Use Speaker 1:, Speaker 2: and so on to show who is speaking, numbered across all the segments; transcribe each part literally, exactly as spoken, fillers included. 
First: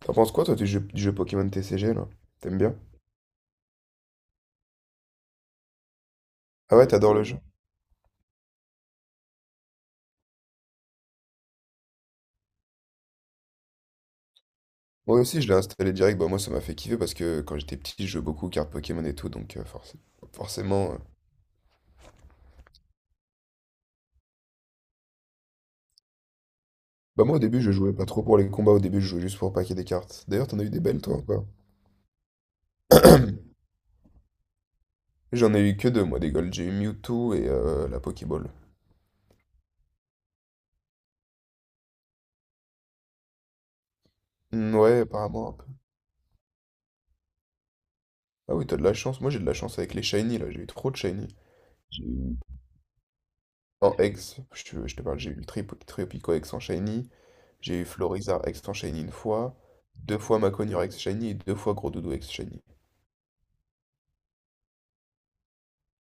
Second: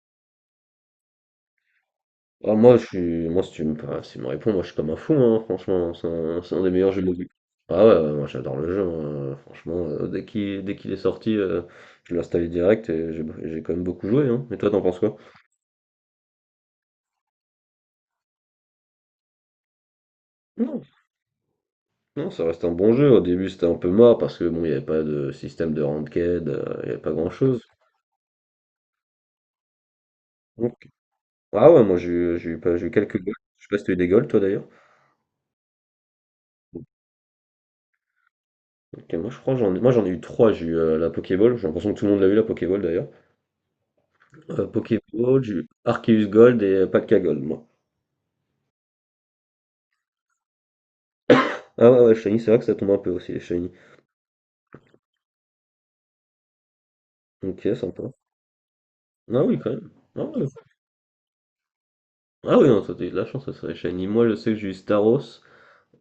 Speaker 1: T'en penses quoi toi du jeu, du jeu Pokémon T C G là?
Speaker 2: Ah,
Speaker 1: T'aimes bien?
Speaker 2: moi, je suis, moi, si tu me, enfin, si tu me réponds, moi, je suis comme un fou, hein, franchement. C'est un, c'est un des
Speaker 1: Ah ouais,
Speaker 2: meilleurs jeux
Speaker 1: t'adores le
Speaker 2: mobiles.
Speaker 1: jeu?
Speaker 2: Ah ouais, ouais, moi, j'adore le jeu, hein, franchement. euh, dès qu'il, dès qu'il est sorti, euh, je l'ai installé direct et j'ai j'ai quand même beaucoup joué. Hein. Et toi, t'en penses quoi?
Speaker 1: Moi aussi je l'ai installé direct, bah moi ça m'a fait kiffer parce que quand j'étais petit je jouais beaucoup aux cartes Pokémon et tout, donc euh, forc-
Speaker 2: Non,
Speaker 1: forcément... euh,
Speaker 2: non, ça reste un bon jeu. Au début, c'était un peu mort parce que bon, il n'y avait pas de système de ranked, euh, il n'y avait pas
Speaker 1: Bah moi au début
Speaker 2: grand-chose.
Speaker 1: je jouais pas trop pour les combats, au début je jouais juste pour paquer des cartes. D'ailleurs t'en as eu des
Speaker 2: Donc,
Speaker 1: belles toi ou pas?
Speaker 2: ah ouais, moi, j'ai eu, j'ai eu, pas- j'ai eu quelques goals. Je sais pas si t'as eu des goals, toi, d'ailleurs.
Speaker 1: J'en ai eu que deux moi des Gold, j'ai eu Mewtwo et euh, la Pokéball.
Speaker 2: Ok, moi, je crois, que j'en, ai- moi, j'en ai eu trois. J'ai eu euh, la Pokéball. J'ai l'impression que tout le monde l'a eu, la Pokéball, d'ailleurs. Euh,
Speaker 1: Hmm, ouais
Speaker 2: Pokéball,
Speaker 1: apparemment
Speaker 2: j'ai
Speaker 1: un peu.
Speaker 2: eu Arceus Gold et Pacta Gold, moi.
Speaker 1: Ah oui t'as de la chance, moi j'ai de la chance avec les Shiny là, j'ai eu trop de Shiny.
Speaker 2: Ah ouais,
Speaker 1: J'ai
Speaker 2: ouais,
Speaker 1: eu
Speaker 2: Shiny, c'est vrai que ça tombe un peu aussi, les Shiny.
Speaker 1: en Ex, je, te je te parle, j'ai eu le Tri- Tripico Ex en Shiny.
Speaker 2: Ok,
Speaker 1: J'ai eu
Speaker 2: sympa.
Speaker 1: Florizarre Ex-Enchaîné une
Speaker 2: Ah
Speaker 1: fois,
Speaker 2: oui, quand même.
Speaker 1: deux
Speaker 2: Ah,
Speaker 1: fois
Speaker 2: ouais.
Speaker 1: Macognure Ex-Shiny et deux fois Gros Doudou
Speaker 2: Ah
Speaker 1: Ex-Shiny.
Speaker 2: oui, non, toi, t'as eu de la chance, ça serait Shiny. Moi, je sais que j'ai eu Staros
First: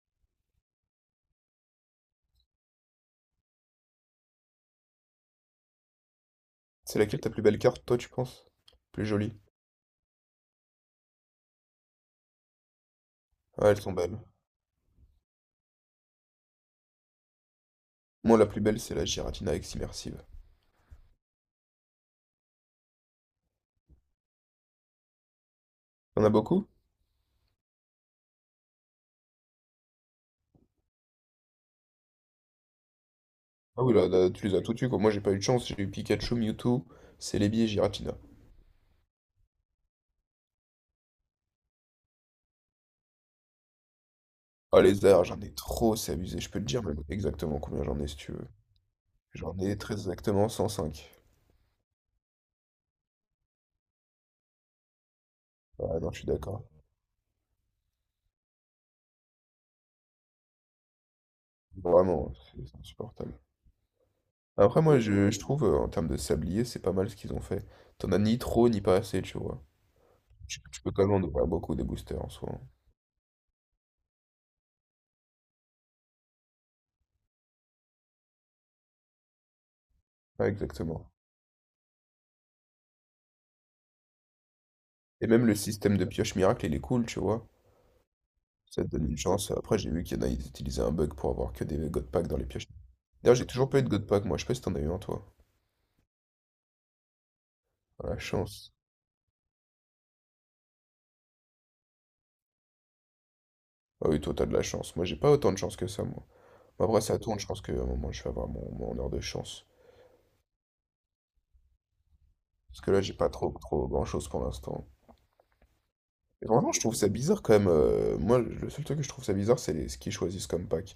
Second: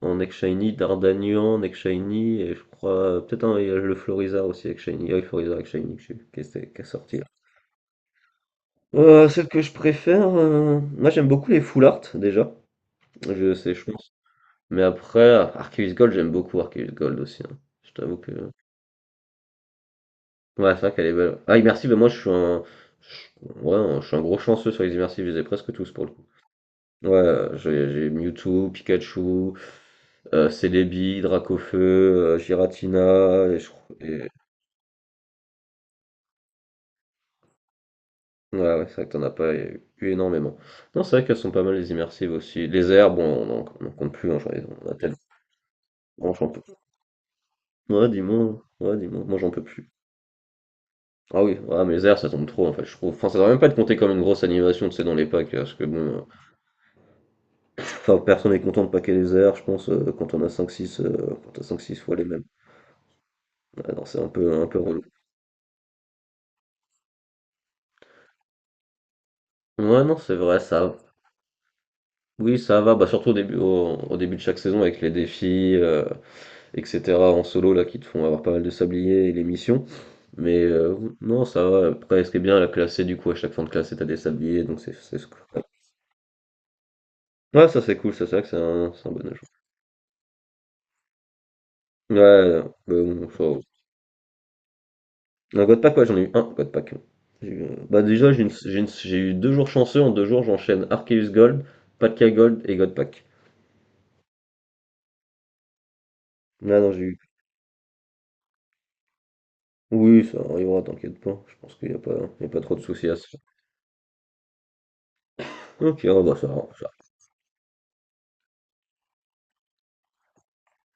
Speaker 2: en ex Shiny, Dardanian en ex Shiny, et je crois, euh, peut-être un, il y a le Florizarre aussi avec Shiny. Ah oui, Florizarre avec Shiny que j'ai eu, qui est, qui est
Speaker 1: C'est
Speaker 2: sorti
Speaker 1: laquelle
Speaker 2: là.
Speaker 1: ta plus belle carte, toi, tu penses? Plus
Speaker 2: Euh,
Speaker 1: jolie?
Speaker 2: celle que je préfère, euh, moi j'aime beaucoup les full art déjà, je
Speaker 1: Ah,
Speaker 2: sais,
Speaker 1: elles
Speaker 2: je
Speaker 1: sont
Speaker 2: pense.
Speaker 1: belles.
Speaker 2: Mais après, Arceus Gold, j'aime beaucoup Arceus Gold aussi, hein. Je t'avoue que
Speaker 1: Moi, la plus belle, c'est la Giratina Ex-Immersive.
Speaker 2: ouais, c'est vrai qu'elle est belle. Ah, immersive, moi je suis un. Je- Ouais, un- je suis un gros chanceux sur les immersives, je les ai presque tous pour le
Speaker 1: T'en
Speaker 2: coup.
Speaker 1: as beaucoup?
Speaker 2: Ouais, euh, j'ai j'ai Mewtwo, Pikachu, euh, Celebi, Dracofeu, euh, Giratina, et je
Speaker 1: Ah
Speaker 2: crois-
Speaker 1: oui, là,
Speaker 2: et-
Speaker 1: là, tu les as toutes eues, quoi. Moi, j'ai pas eu de chance. J'ai eu Pikachu, Mewtwo, Celebi et Giratina.
Speaker 2: ouais, ouais, c'est vrai que t'en as pas eu énormément. Non, c'est vrai qu'elles sont pas mal les immersives aussi. Les airs, bon, on en, on en compte plus, hein, j'en ai-
Speaker 1: Ah,
Speaker 2: on a
Speaker 1: les
Speaker 2: tellement.
Speaker 1: airs, j'en ai trop, c'est
Speaker 2: Bon,
Speaker 1: abusé.
Speaker 2: j'en
Speaker 1: Je peux
Speaker 2: peux...
Speaker 1: te dire même exactement combien j'en ai,
Speaker 2: Ouais,
Speaker 1: si tu veux.
Speaker 2: dis-moi, ouais, dis-moi, moi j'en
Speaker 1: J'en
Speaker 2: peux
Speaker 1: ai
Speaker 2: plus.
Speaker 1: très exactement cent cinq.
Speaker 2: Ah oui, ouais, mais les airs, ça tombe trop en fait, je trouve. Enfin, ça devrait même pas être compté comme une grosse animation, tu sais, dans les packs, parce que
Speaker 1: Ah non, je
Speaker 2: bon.
Speaker 1: suis d'accord.
Speaker 2: Enfin, personne n'est content de paquer les heures, je pense, euh, quand on a cinq, six, euh, quand t'as cinq, six, fois les
Speaker 1: Vraiment,
Speaker 2: mêmes.
Speaker 1: c'est insupportable.
Speaker 2: Ah non, c'est un peu, un peu
Speaker 1: Après, moi,
Speaker 2: relou.
Speaker 1: je, je trouve, euh, en termes de sablier, c'est pas mal ce qu'ils ont fait. T'en as ni trop, ni pas assez, tu vois.
Speaker 2: Ouais, non, c'est
Speaker 1: Tu,
Speaker 2: vrai,
Speaker 1: tu peux
Speaker 2: ça.
Speaker 1: quand même en ouvrir beaucoup des boosters en soi,
Speaker 2: Oui,
Speaker 1: hein.
Speaker 2: ça va, bah, surtout au début, au, au début de chaque saison avec les défis, euh, et cetera en solo, là, qui te font avoir pas mal de sabliers et les missions.
Speaker 1: Ouais,
Speaker 2: Mais euh,
Speaker 1: exactement.
Speaker 2: non, ça va. Après, ce qui est bien, la classe, c'est du coup, à chaque fin de classe, t'as des sabliers, donc c'est c'est
Speaker 1: Et même le
Speaker 2: cool.
Speaker 1: système de pioche miracle, il est cool, tu vois.
Speaker 2: Ouais, ça c'est cool, ça c'est vrai que c'est
Speaker 1: Ça te
Speaker 2: un,
Speaker 1: donne
Speaker 2: c'est un
Speaker 1: une
Speaker 2: bon ajout.
Speaker 1: chance. Après, j'ai vu qu'il y en a, ils utilisaient un bug pour avoir que des God Pack dans les
Speaker 2: Ouais,
Speaker 1: pioches.
Speaker 2: bah, bon,
Speaker 1: D'ailleurs,
Speaker 2: ça,
Speaker 1: j'ai toujours pas eu de God Pack, moi. Je sais pas si t'en as eu un, toi.
Speaker 2: un God Pack, ouais, j'en ai eu un God Pack. J'ai eu- euh, Bah
Speaker 1: Ah, la
Speaker 2: déjà, j'ai une-
Speaker 1: chance.
Speaker 2: j'ai une- j'ai eu deux jours chanceux. En deux jours, j'enchaîne Arceus Gold, Patka Gold et God Pack.
Speaker 1: Ah oui, toi, t'as de la chance. Moi, j'ai pas autant de chance que ça, moi.
Speaker 2: Ah
Speaker 1: Mais
Speaker 2: non, j'ai
Speaker 1: après, ça
Speaker 2: eu.
Speaker 1: tourne, je pense qu'à un moment, je vais avoir mon, mon heure de chance.
Speaker 2: Oui, ça arrivera, t'inquiète pas. Je pense qu'il n'y a pas, il y a pas trop de
Speaker 1: Parce que là,
Speaker 2: soucis
Speaker 1: j'ai
Speaker 2: à se
Speaker 1: pas
Speaker 2: faire.
Speaker 1: trop, trop grand-chose pour l'instant.
Speaker 2: Ok, ah bah ça,
Speaker 1: Mais
Speaker 2: va,
Speaker 1: vraiment, je
Speaker 2: ça.
Speaker 1: trouve ça bizarre quand même. euh, moi, le seul truc que je trouve ça bizarre, c'est les- ce qu'ils choisissent comme pack.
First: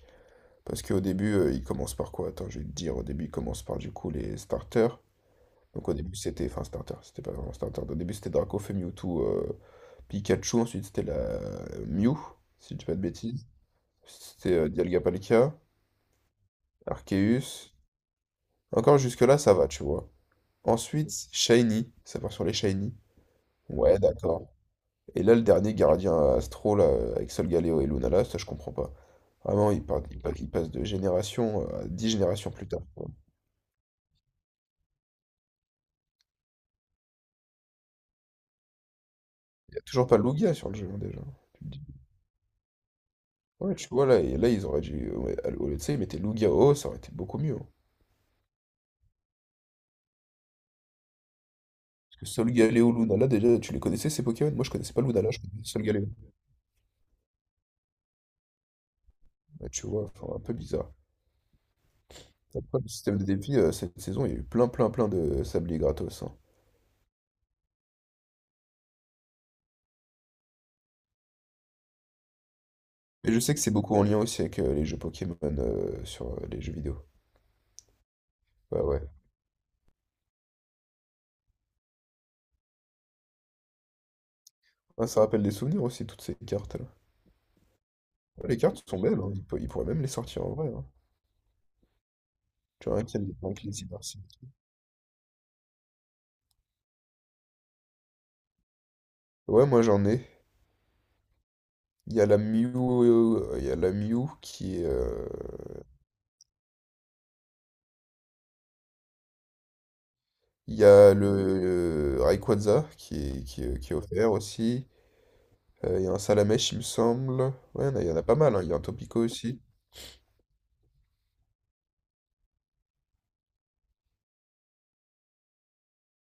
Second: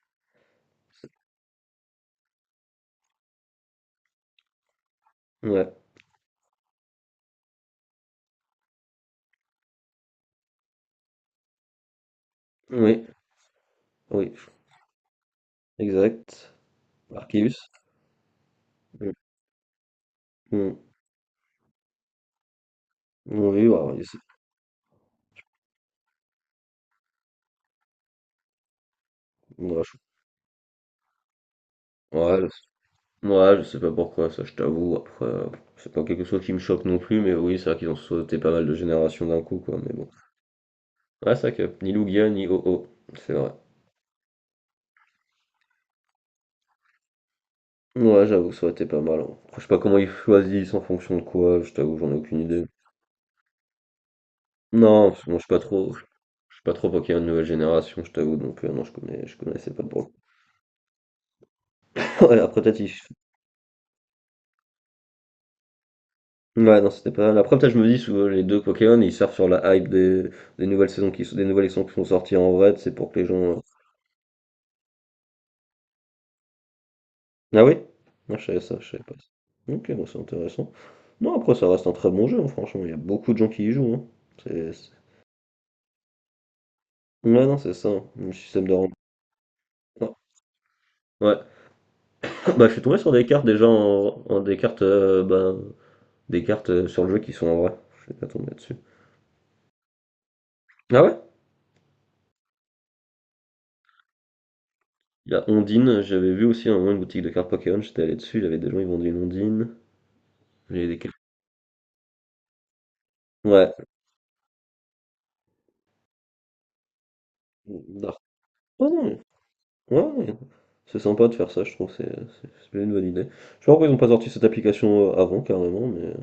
Speaker 1: Parce qu'au début, euh, ils commencent par quoi? Attends, je vais te dire. Au début, ils commencent par du coup les starters.
Speaker 2: Va. Ouais,
Speaker 1: Donc au début, c'était, enfin, starter, c'était pas vraiment starter. Au début, c'était Dracaufeu, Mewtwo, euh, Pikachu. Ensuite, c'était la euh, Mew, si je dis pas de
Speaker 2: oui,
Speaker 1: bêtises.
Speaker 2: oui,
Speaker 1: C'était euh, Dialga-Palkia,
Speaker 2: exact. Arceus.
Speaker 1: Arceus. Encore
Speaker 2: Mm,
Speaker 1: jusque-là, ça va, tu vois.
Speaker 2: mm.
Speaker 1: Ensuite, Shiny. Ça part sur les Shiny.
Speaker 2: Oui, ouais, ouais,
Speaker 1: Ouais,
Speaker 2: il- c'est-
Speaker 1: d'accord. Et là, le dernier gardien Astro, là, avec Solgaleo et Luna, là, ça, je comprends pas. Vraiment,
Speaker 2: ouais,
Speaker 1: il,
Speaker 2: je...
Speaker 1: part- il pa- il passe de génération à dix
Speaker 2: ouais, je
Speaker 1: générations plus tard,
Speaker 2: sais
Speaker 1: quoi.
Speaker 2: ouais, je sais pas pourquoi, ça je t'avoue. Après, euh, c'est pas quelque chose qui me choque non plus, mais oui, c'est vrai qu'ils ont sauté pas mal de générations d'un coup,
Speaker 1: Il
Speaker 2: quoi.
Speaker 1: n'y a
Speaker 2: Mais bon.
Speaker 1: toujours pas Lugia sur le jeu, hein, déjà.
Speaker 2: Ouais, c'est vrai que ni Lugia ni Ho-Oh, c'est vrai.
Speaker 1: Ouais, tu vois, là, et là ils auraient dû, ouais, à- au lieu de ça, ils mettaient Lugia au haut, ça aurait été beaucoup mieux, hein.
Speaker 2: Ouais, j'avoue, ça aurait été pas mal, hein. Je sais pas comment ils choisissent en fonction de quoi, je t'avoue, j'en ai
Speaker 1: Parce que
Speaker 2: aucune idée.
Speaker 1: Solgaleo Lunala, déjà, tu les connaissais, ces Pokémon? Moi, je connaissais pas
Speaker 2: Non, parce que
Speaker 1: Lunala, je
Speaker 2: moi, je suis pas
Speaker 1: connaissais
Speaker 2: trop. Je
Speaker 1: Solgaleo.
Speaker 2: suis pas trop Pokémon nouvelle génération, je t'avoue, donc euh, non, je connais, je
Speaker 1: Ouais,
Speaker 2: connaissais pas
Speaker 1: tu
Speaker 2: de bol.
Speaker 1: vois, enfin, un peu bizarre.
Speaker 2: Ouais, après, peut-être
Speaker 1: Après, le
Speaker 2: ils-
Speaker 1: système de défi, euh, cette saison, il y a eu plein, plein, plein de sabliers gratos, hein.
Speaker 2: Ouais, non, c'était pas mal. Après, peut-être je me dis, souvent, les deux Pokémon, ils servent sur la hype des, des nouvelles saisons qui sont, des nouvelles saisons qui sont sorties en vrai, c'est pour que les
Speaker 1: Et
Speaker 2: gens.
Speaker 1: je sais
Speaker 2: euh,
Speaker 1: que c'est beaucoup en lien aussi avec euh, les jeux Pokémon euh, sur euh, les jeux vidéo.
Speaker 2: Ah oui? Non, je savais ça,
Speaker 1: Bah
Speaker 2: je savais
Speaker 1: ouais.
Speaker 2: pas. Ça. Ok, bon, c'est intéressant. Non, après, ça reste un très bon jeu, hein, franchement, il y a beaucoup de gens qui y jouent, hein. C'est
Speaker 1: Ah, ça rappelle des souvenirs aussi, toutes ces cartes-là.
Speaker 2: Ouais, non, c'est ça, hein, le
Speaker 1: Ouais, les
Speaker 2: système de
Speaker 1: cartes
Speaker 2: rempart.
Speaker 1: sont belles, hein. Ils, pour- ils pourraient même les sortir en vrai, hein.
Speaker 2: Ouais. Bah, je suis
Speaker 1: Tu
Speaker 2: tombé
Speaker 1: vois,
Speaker 2: sur
Speaker 1: qu'il y
Speaker 2: des
Speaker 1: a
Speaker 2: cartes
Speaker 1: des
Speaker 2: déjà
Speaker 1: que les
Speaker 2: en,
Speaker 1: immersives.
Speaker 2: en- des cartes euh, bah, des cartes euh, sur le jeu qui sont en vrai. Je suis pas tombé là-dessus.
Speaker 1: Ouais, moi j'en ai.
Speaker 2: Ah ouais?
Speaker 1: Il y a la Mew, euh, il y a la Mew qui est. euh,
Speaker 2: Il y a Ondine, j'avais vu aussi à un moment une boutique de cartes Pokémon, j'étais allé dessus, il y avait des gens, ils vendaient une Ondine. Il
Speaker 1: Il
Speaker 2: y
Speaker 1: y
Speaker 2: avait des
Speaker 1: a
Speaker 2: cartes.
Speaker 1: le euh, Rayquaza qui est, qui
Speaker 2: Ouais.
Speaker 1: est, qui est offert aussi. Euh, il y a un Salamèche, il me semble. Ouais, il y en a, il y en
Speaker 2: Dark.
Speaker 1: a pas mal, hein. Il y a un
Speaker 2: Oh non,
Speaker 1: Topico aussi.
Speaker 2: ouais, ouais. C'est sympa de faire ça, je trouve, c'est c'est- c'est une bonne idée. Je sais pas pourquoi ils ont pas sorti cette application euh, avant, carrément, mais,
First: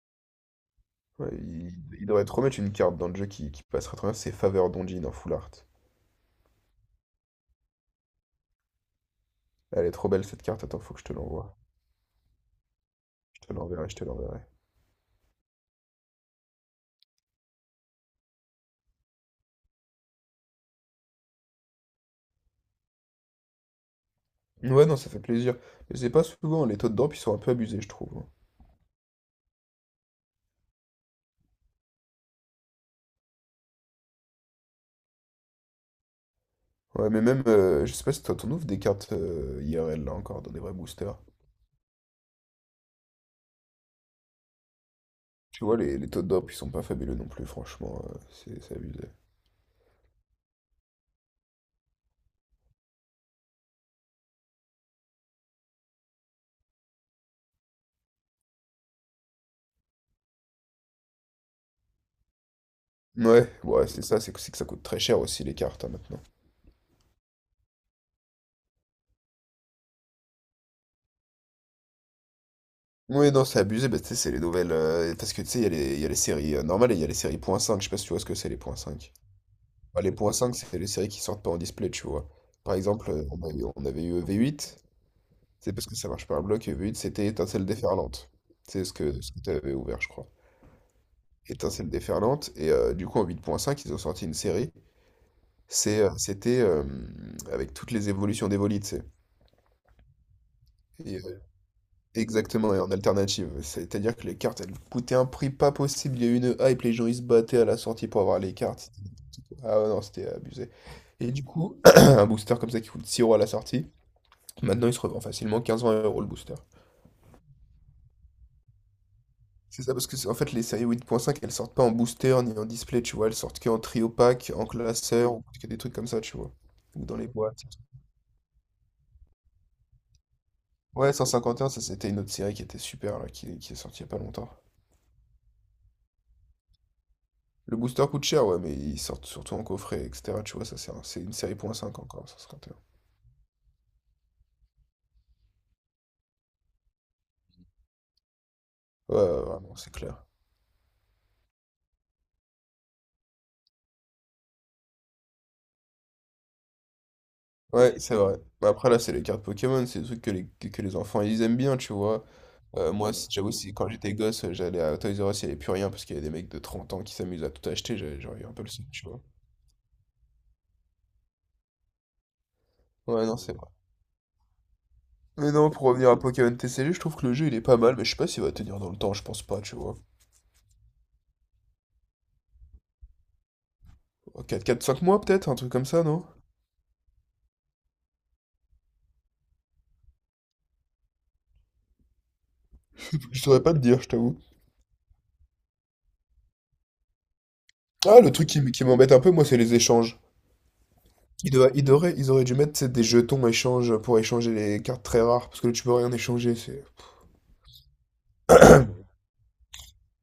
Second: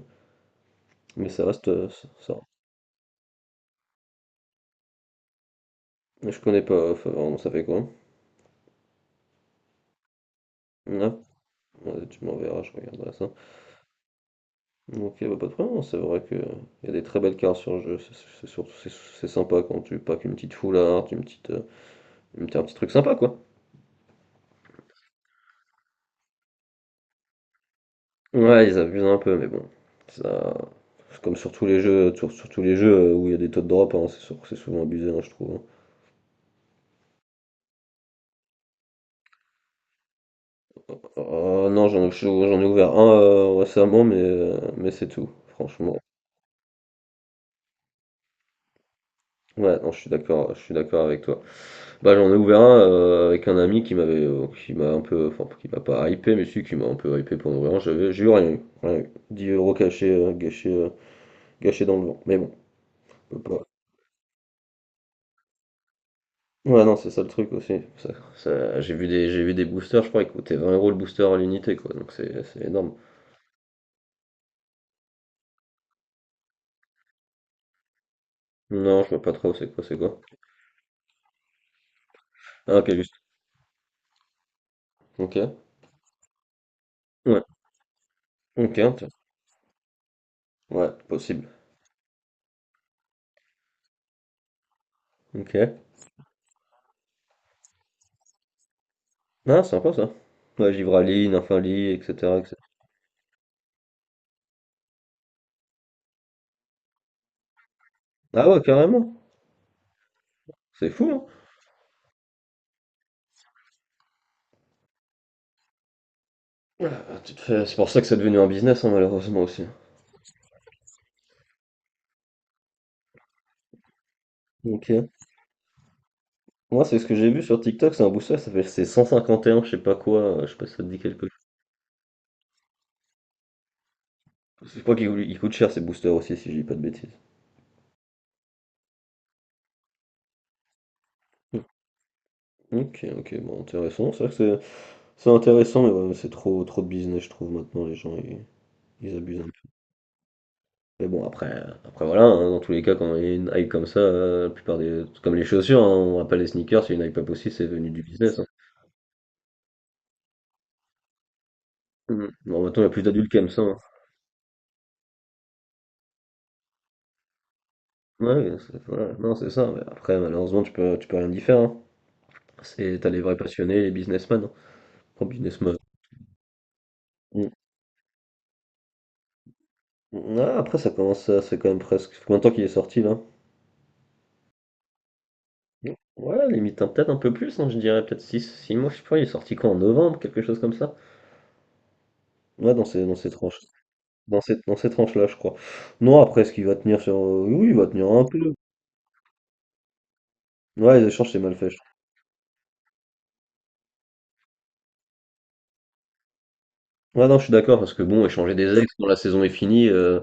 Speaker 2: mais
Speaker 1: Ouais,
Speaker 2: ça reste
Speaker 1: il,
Speaker 2: euh,
Speaker 1: il
Speaker 2: ça.
Speaker 1: devrait te
Speaker 2: Ça.
Speaker 1: remettre une carte dans le jeu qui, qui passera très bien. C'est Faveur d'Ondine en full art.
Speaker 2: Je connais pas, enfin, vraiment, ça fait quoi?
Speaker 1: Elle est trop belle cette carte. Attends, faut que je te
Speaker 2: Ah,
Speaker 1: l'envoie.
Speaker 2: ouais, tu m'enverras, je regarderai ça.
Speaker 1: Je te l'enverrai, je te l'enverrai.
Speaker 2: Ok, bah, pas de problème, c'est vrai que il y a des très belles cartes sur le jeu, c'est c'est surtout c'est c'est sympa quand tu packs une petite foularde, une petite, euh, une petite- un petit truc sympa quoi.
Speaker 1: Ouais, non, ça fait plaisir. Mais c'est pas souvent, les taux de drop, ils sont un peu abusés, je trouve.
Speaker 2: Ouais, ils abusent un peu, mais bon, ça, c'est comme sur tous les jeux, sur, sur tous les jeux euh, où il y a des taux de drop, hein, c'est sûr que c'est souvent abusé, hein, je trouve, hein.
Speaker 1: Ouais, mais même, euh, je sais pas si toi, t'en ouvres des cartes euh, I R L, là, encore, dans des vrais boosters.
Speaker 2: Euh, non, j'en j'en ai ouvert un euh, récemment, mais, euh, mais c'est tout,
Speaker 1: Tu vois,
Speaker 2: franchement.
Speaker 1: les, les taux de drop, ils sont pas fabuleux non plus, franchement, euh, c'est c'est abusé.
Speaker 2: Ouais, non, je suis d'accord, je suis d'accord avec toi. Bah, j'en ai ouvert un euh, avec un ami qui m'avait euh, qui m'a un peu enfin qui m'a pas hypé mais si qui m'a un peu hypé pour en ouvrir un, j'avais j'ai eu rien eu, rien eu. dix euros cachés euh, gâchés euh, gâchés dans le vent. Mais bon, on peut
Speaker 1: Ouais,
Speaker 2: pas.
Speaker 1: ouais, c'est ça, c'est que, c'est que ça coûte très cher aussi, les cartes, hein, maintenant.
Speaker 2: Ouais non, c'est ça le truc aussi. Ça, ça- j'ai vu des j'ai vu des boosters, je crois ils coûtaient vingt euros le booster à l'unité quoi. Donc c'est c'est énorme.
Speaker 1: Ouais, non, c'est abusé, bah, tu sais, c'est les nouvelles... euh, parce que, tu sais, il y a les, il y a les séries euh, normales et il y a les séries point cinq, je sais pas si tu vois ce que c'est, les
Speaker 2: Non, je
Speaker 1: .cinq.
Speaker 2: vois pas trop c'est quoi c'est
Speaker 1: Bah, les
Speaker 2: quoi.
Speaker 1: point cinq c'est les séries qui sortent pas en display, tu vois.
Speaker 2: Ah,
Speaker 1: Par
Speaker 2: OK
Speaker 1: exemple,
Speaker 2: juste.
Speaker 1: euh, on avait, on avait eu v huit.
Speaker 2: OK.
Speaker 1: C'est parce que ça marche par bloc, Uber Eats, c'était
Speaker 2: Ouais.
Speaker 1: étincelle déferlante.
Speaker 2: OK,
Speaker 1: C'est ce
Speaker 2: intéressant.
Speaker 1: que, ce que tu avais ouvert, je crois.
Speaker 2: Ouais, possible.
Speaker 1: Étincelle déferlante. Et euh, du coup, en huit virgule cinq, ils ont sorti une série.
Speaker 2: OK.
Speaker 1: C'est, euh, c'était euh, avec toutes les évolutions d'Evoli, tu sais.
Speaker 2: Ah, sympa ça. Ouais,
Speaker 1: Et,
Speaker 2: Givraline,
Speaker 1: euh,
Speaker 2: Infali, et cetera, et cetera.
Speaker 1: exactement, et en alternative. C'est-à-dire que les cartes, elles coûtaient un prix pas possible. Il y a eu une hype, les gens, ils se battaient à la sortie pour avoir
Speaker 2: Ah
Speaker 1: les
Speaker 2: ouais,
Speaker 1: cartes.
Speaker 2: carrément.
Speaker 1: Ah ouais, non, c'était abusé.
Speaker 2: C'est fou, hein.
Speaker 1: Et du coup, un booster comme ça qui coûte six euros à la sortie, maintenant, il se revend facilement quinze-vingt euros le booster.
Speaker 2: Ah bah, tu te fais c'est pour ça que c'est devenu un business, hein, malheureusement aussi.
Speaker 1: C'est ça, parce que c'est- en fait, les séries huit virgule cinq, elles sortent pas en booster ni en display, tu vois. Elles sortent que en trio pack, en
Speaker 2: Ok.
Speaker 1: classeur, ou que des trucs comme ça, tu vois.
Speaker 2: Moi, c'est
Speaker 1: Ou
Speaker 2: ce que
Speaker 1: dans les
Speaker 2: j'ai vu sur
Speaker 1: boîtes.
Speaker 2: TikTok, c'est un booster, ça fait c'est cent cinquante et un, je sais pas quoi, euh, je sais pas si ça te dit
Speaker 1: Ouais,
Speaker 2: quelque chose.
Speaker 1: cent cinquante et un, ça c'était une autre série qui était super, là, qui, qui est sortie il y a pas longtemps.
Speaker 2: Je crois qu'il il coûte cher ces boosters aussi, si je dis pas de bêtises.
Speaker 1: Le booster coûte cher, ouais, mais ils sortent surtout en coffret, et cetera. Tu vois, ça c'est un- c'est une série
Speaker 2: Hmm.
Speaker 1: .cinq encore, cent cinquante et un.
Speaker 2: Ok, ok, bon, intéressant. C'est vrai que c'est c'est intéressant, mais ouais, c'est trop, trop de business, je trouve, maintenant, les gens, ils, ils
Speaker 1: Ouais,
Speaker 2: abusent
Speaker 1: ouais,
Speaker 2: un peu.
Speaker 1: vraiment, c'est clair.
Speaker 2: Mais bon, après, après voilà, hein, dans tous les cas, quand il y a une hype comme ça, euh, la plupart des. Comme les chaussures, hein, on rappelle les sneakers, c'est une hype pas possible, c'est devenu
Speaker 1: Ouais,
Speaker 2: du
Speaker 1: c'est vrai.
Speaker 2: business, hein.
Speaker 1: Bah, après, là, c'est les cartes Pokémon, c'est des trucs que les, que que les enfants, ils aiment bien, tu vois.
Speaker 2: Hmm. Bon, maintenant, il y a
Speaker 1: Euh,
Speaker 2: plus
Speaker 1: moi, si-
Speaker 2: d'adultes qui aiment
Speaker 1: j'avoue,
Speaker 2: ça,
Speaker 1: si,
Speaker 2: hein.
Speaker 1: quand j'étais gosse, euh, j'allais à Toys R Us, il n'y avait plus rien parce qu'il y a des mecs de trente ans qui s'amusent à tout acheter, j'avais
Speaker 2: Ouais,
Speaker 1: j'aurais eu un
Speaker 2: ouais,
Speaker 1: peu le
Speaker 2: c'est-
Speaker 1: seum, tu
Speaker 2: voilà.
Speaker 1: vois.
Speaker 2: Non, c'est ça. Mais après, malheureusement, tu peux, tu peux rien y faire, hein. C'est, t'as les
Speaker 1: Ouais,
Speaker 2: vrais
Speaker 1: non, c'est vrai.
Speaker 2: passionnés, les businessmen, hein. Oh,
Speaker 1: Mais non,
Speaker 2: businessmen.
Speaker 1: pour revenir à Pokémon T C G, je trouve que le jeu,
Speaker 2: Mm.
Speaker 1: il est pas mal, mais je sais pas s'il va tenir dans le temps, je pense pas, tu vois.
Speaker 2: Ah, après, ça commence à, c'est quand même presque. Combien de temps qu'il est sorti là?
Speaker 1: Euh, Quatre, quatre, cinq mois peut-être, un truc comme
Speaker 2: Mm.
Speaker 1: ça, non?
Speaker 2: Ouais, limite hein, peut-être un peu plus, hein, je dirais peut-être six six mois, je sais pas, il est sorti quoi en novembre, quelque chose comme ça. Ouais, dans ces, dans ces
Speaker 1: Je
Speaker 2: tranches.
Speaker 1: saurais pas te dire, je t'avoue.
Speaker 2: Dans ces, dans ces tranches-là, je crois. Non, après, est-ce qu'il va tenir sur. euh, Oui, il va tenir
Speaker 1: Ah,
Speaker 2: un
Speaker 1: le truc
Speaker 2: peu.
Speaker 1: qui, m- qui m'embête un peu, moi, c'est les échanges.
Speaker 2: Ouais, les échanges, c'est
Speaker 1: Ils,
Speaker 2: mal fait.
Speaker 1: doivent- ils auraient, ils auraient dû mettre, tu sais, des jetons échanges pour échanger les cartes très rares, parce que là, tu peux rien échanger, c'est...
Speaker 2: Ouais, non, je suis d'accord, parce que bon, échanger des ex quand la saison est finie, euh,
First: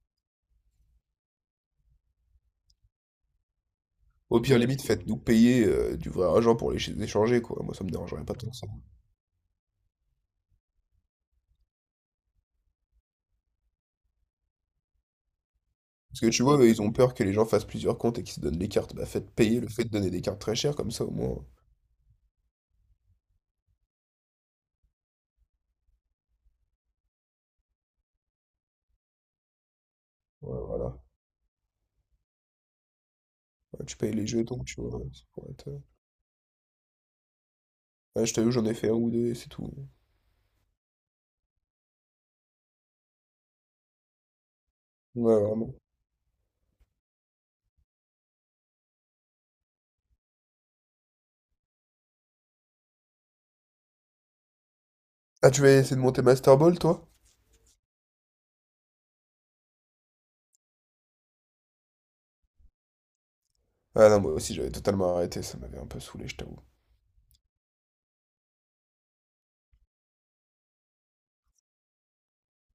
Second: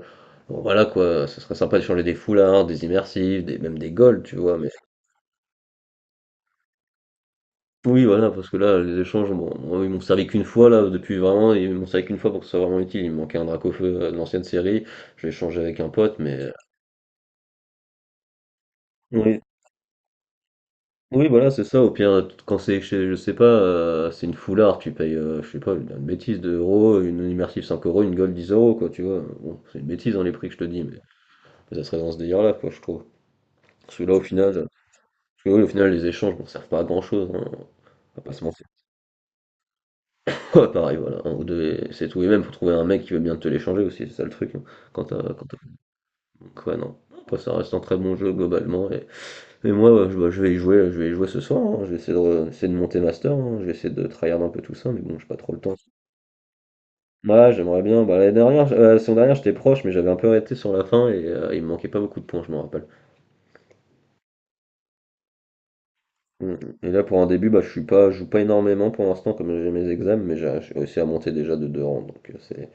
Speaker 2: bon, voilà quoi, ça serait sympa d'échanger des foulards, des immersives, des, même des golds, tu
Speaker 1: Au
Speaker 2: vois,
Speaker 1: pire,
Speaker 2: mais
Speaker 1: limite, faites-nous payer euh, du vrai argent pour les ch- échanger, quoi. Moi, ça me
Speaker 2: oui,
Speaker 1: dérangerait
Speaker 2: voilà,
Speaker 1: pas
Speaker 2: parce
Speaker 1: tant que
Speaker 2: que
Speaker 1: ça.
Speaker 2: là, les échanges, bon, moi, ils m'ont servi qu'une fois, là, depuis vraiment, ils m'ont servi qu'une fois pour que ce soit vraiment utile. Il me manquait un drac au feu euh, de l'ancienne série, je l'ai échangé avec un pote,
Speaker 1: Parce que
Speaker 2: mais.
Speaker 1: tu
Speaker 2: euh,
Speaker 1: vois, eux, ils ont peur que les gens fassent plusieurs comptes et qu'ils se donnent des cartes. Bah, faites
Speaker 2: Oui,
Speaker 1: payer le fait de donner des cartes très chères, comme ça, au
Speaker 2: oui,
Speaker 1: moins.
Speaker 2: voilà, c'est ça, au pire, quand c'est, chez- je sais pas, euh, c'est une foulard, tu payes, euh, je sais pas, une une bêtise, deux euros, une immersive cinq euros, une gold dix euros, quoi, tu vois, bon, c'est une bêtise dans les prix que je
Speaker 1: Ouais,
Speaker 2: te dis,
Speaker 1: voilà.
Speaker 2: mais ça serait dans ce délire-là, quoi, je trouve.
Speaker 1: Ouais,
Speaker 2: Parce
Speaker 1: tu
Speaker 2: que là,
Speaker 1: payes
Speaker 2: au
Speaker 1: les
Speaker 2: final, euh,
Speaker 1: jetons, tu vois. Ça
Speaker 2: parce que
Speaker 1: pourrait
Speaker 2: oui, au
Speaker 1: être, euh,
Speaker 2: final, les échanges ne servent pas à grand-chose, hein, on va
Speaker 1: Ouais,
Speaker 2: pas
Speaker 1: je
Speaker 2: se
Speaker 1: t'avoue,
Speaker 2: mentir.
Speaker 1: j'en ai fait un ou deux et c'est tout.
Speaker 2: Pareil, voilà, un ou deux, et c'est tout. Et même, faut trouver un mec qui veut bien te l'échanger aussi, c'est ça le truc, hein. Quand t'as,
Speaker 1: Ouais,
Speaker 2: quand t'as-
Speaker 1: vraiment.
Speaker 2: donc, ouais, non. Après, ça reste un très bon jeu globalement. Et, et moi, ouais, je, bah, je vais y jouer, je vais y jouer ce soir, hein. Je vais essayer de, re- essayer de monter master, hein. Je vais essayer de tryhard un peu tout ça, mais bon, j'ai pas
Speaker 1: Ah,
Speaker 2: trop le
Speaker 1: tu vas
Speaker 2: temps.
Speaker 1: essayer de monter Master Ball, toi?
Speaker 2: Ouais, j'aimerais bien. Bah, l'année dernière, j- euh, la saison dernière, j'étais proche, mais j'avais un peu arrêté sur la fin et euh, il me manquait pas beaucoup de points, je m'en rappelle.
Speaker 1: Ah non, moi aussi, j'avais totalement arrêté. Ça m'avait un peu saoulé, je
Speaker 2: Mm.
Speaker 1: t'avoue.
Speaker 2: mm. Et là pour un début bah je suis pas je joue pas énormément pour l'instant comme j'ai mes examens mais j'ai j'ai réussi à monter déjà de deux rangs donc euh, c'est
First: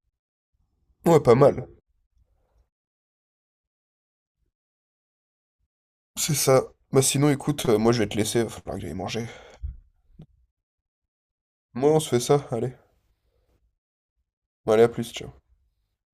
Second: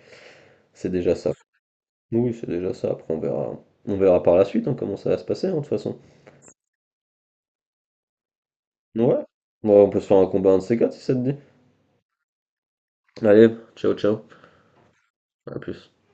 Speaker 2: c'est déjà
Speaker 1: Ouais,
Speaker 2: ça.
Speaker 1: pas mal.
Speaker 2: Oui c'est déjà ça après on verra on verra par la suite hein, comment ça va se passer hein, de toute façon.
Speaker 1: C'est ça. Bah, sinon, écoute, euh, moi, je vais te laisser. Va falloir que j'aille
Speaker 2: Ouais.
Speaker 1: manger.
Speaker 2: Bon, on peut se faire un combat un de ces quatre si ça te dit.
Speaker 1: Moi, on se fait ça. Allez.
Speaker 2: Allez, ciao ciao,
Speaker 1: Bon, Allez, à plus, ciao.
Speaker 2: à plus.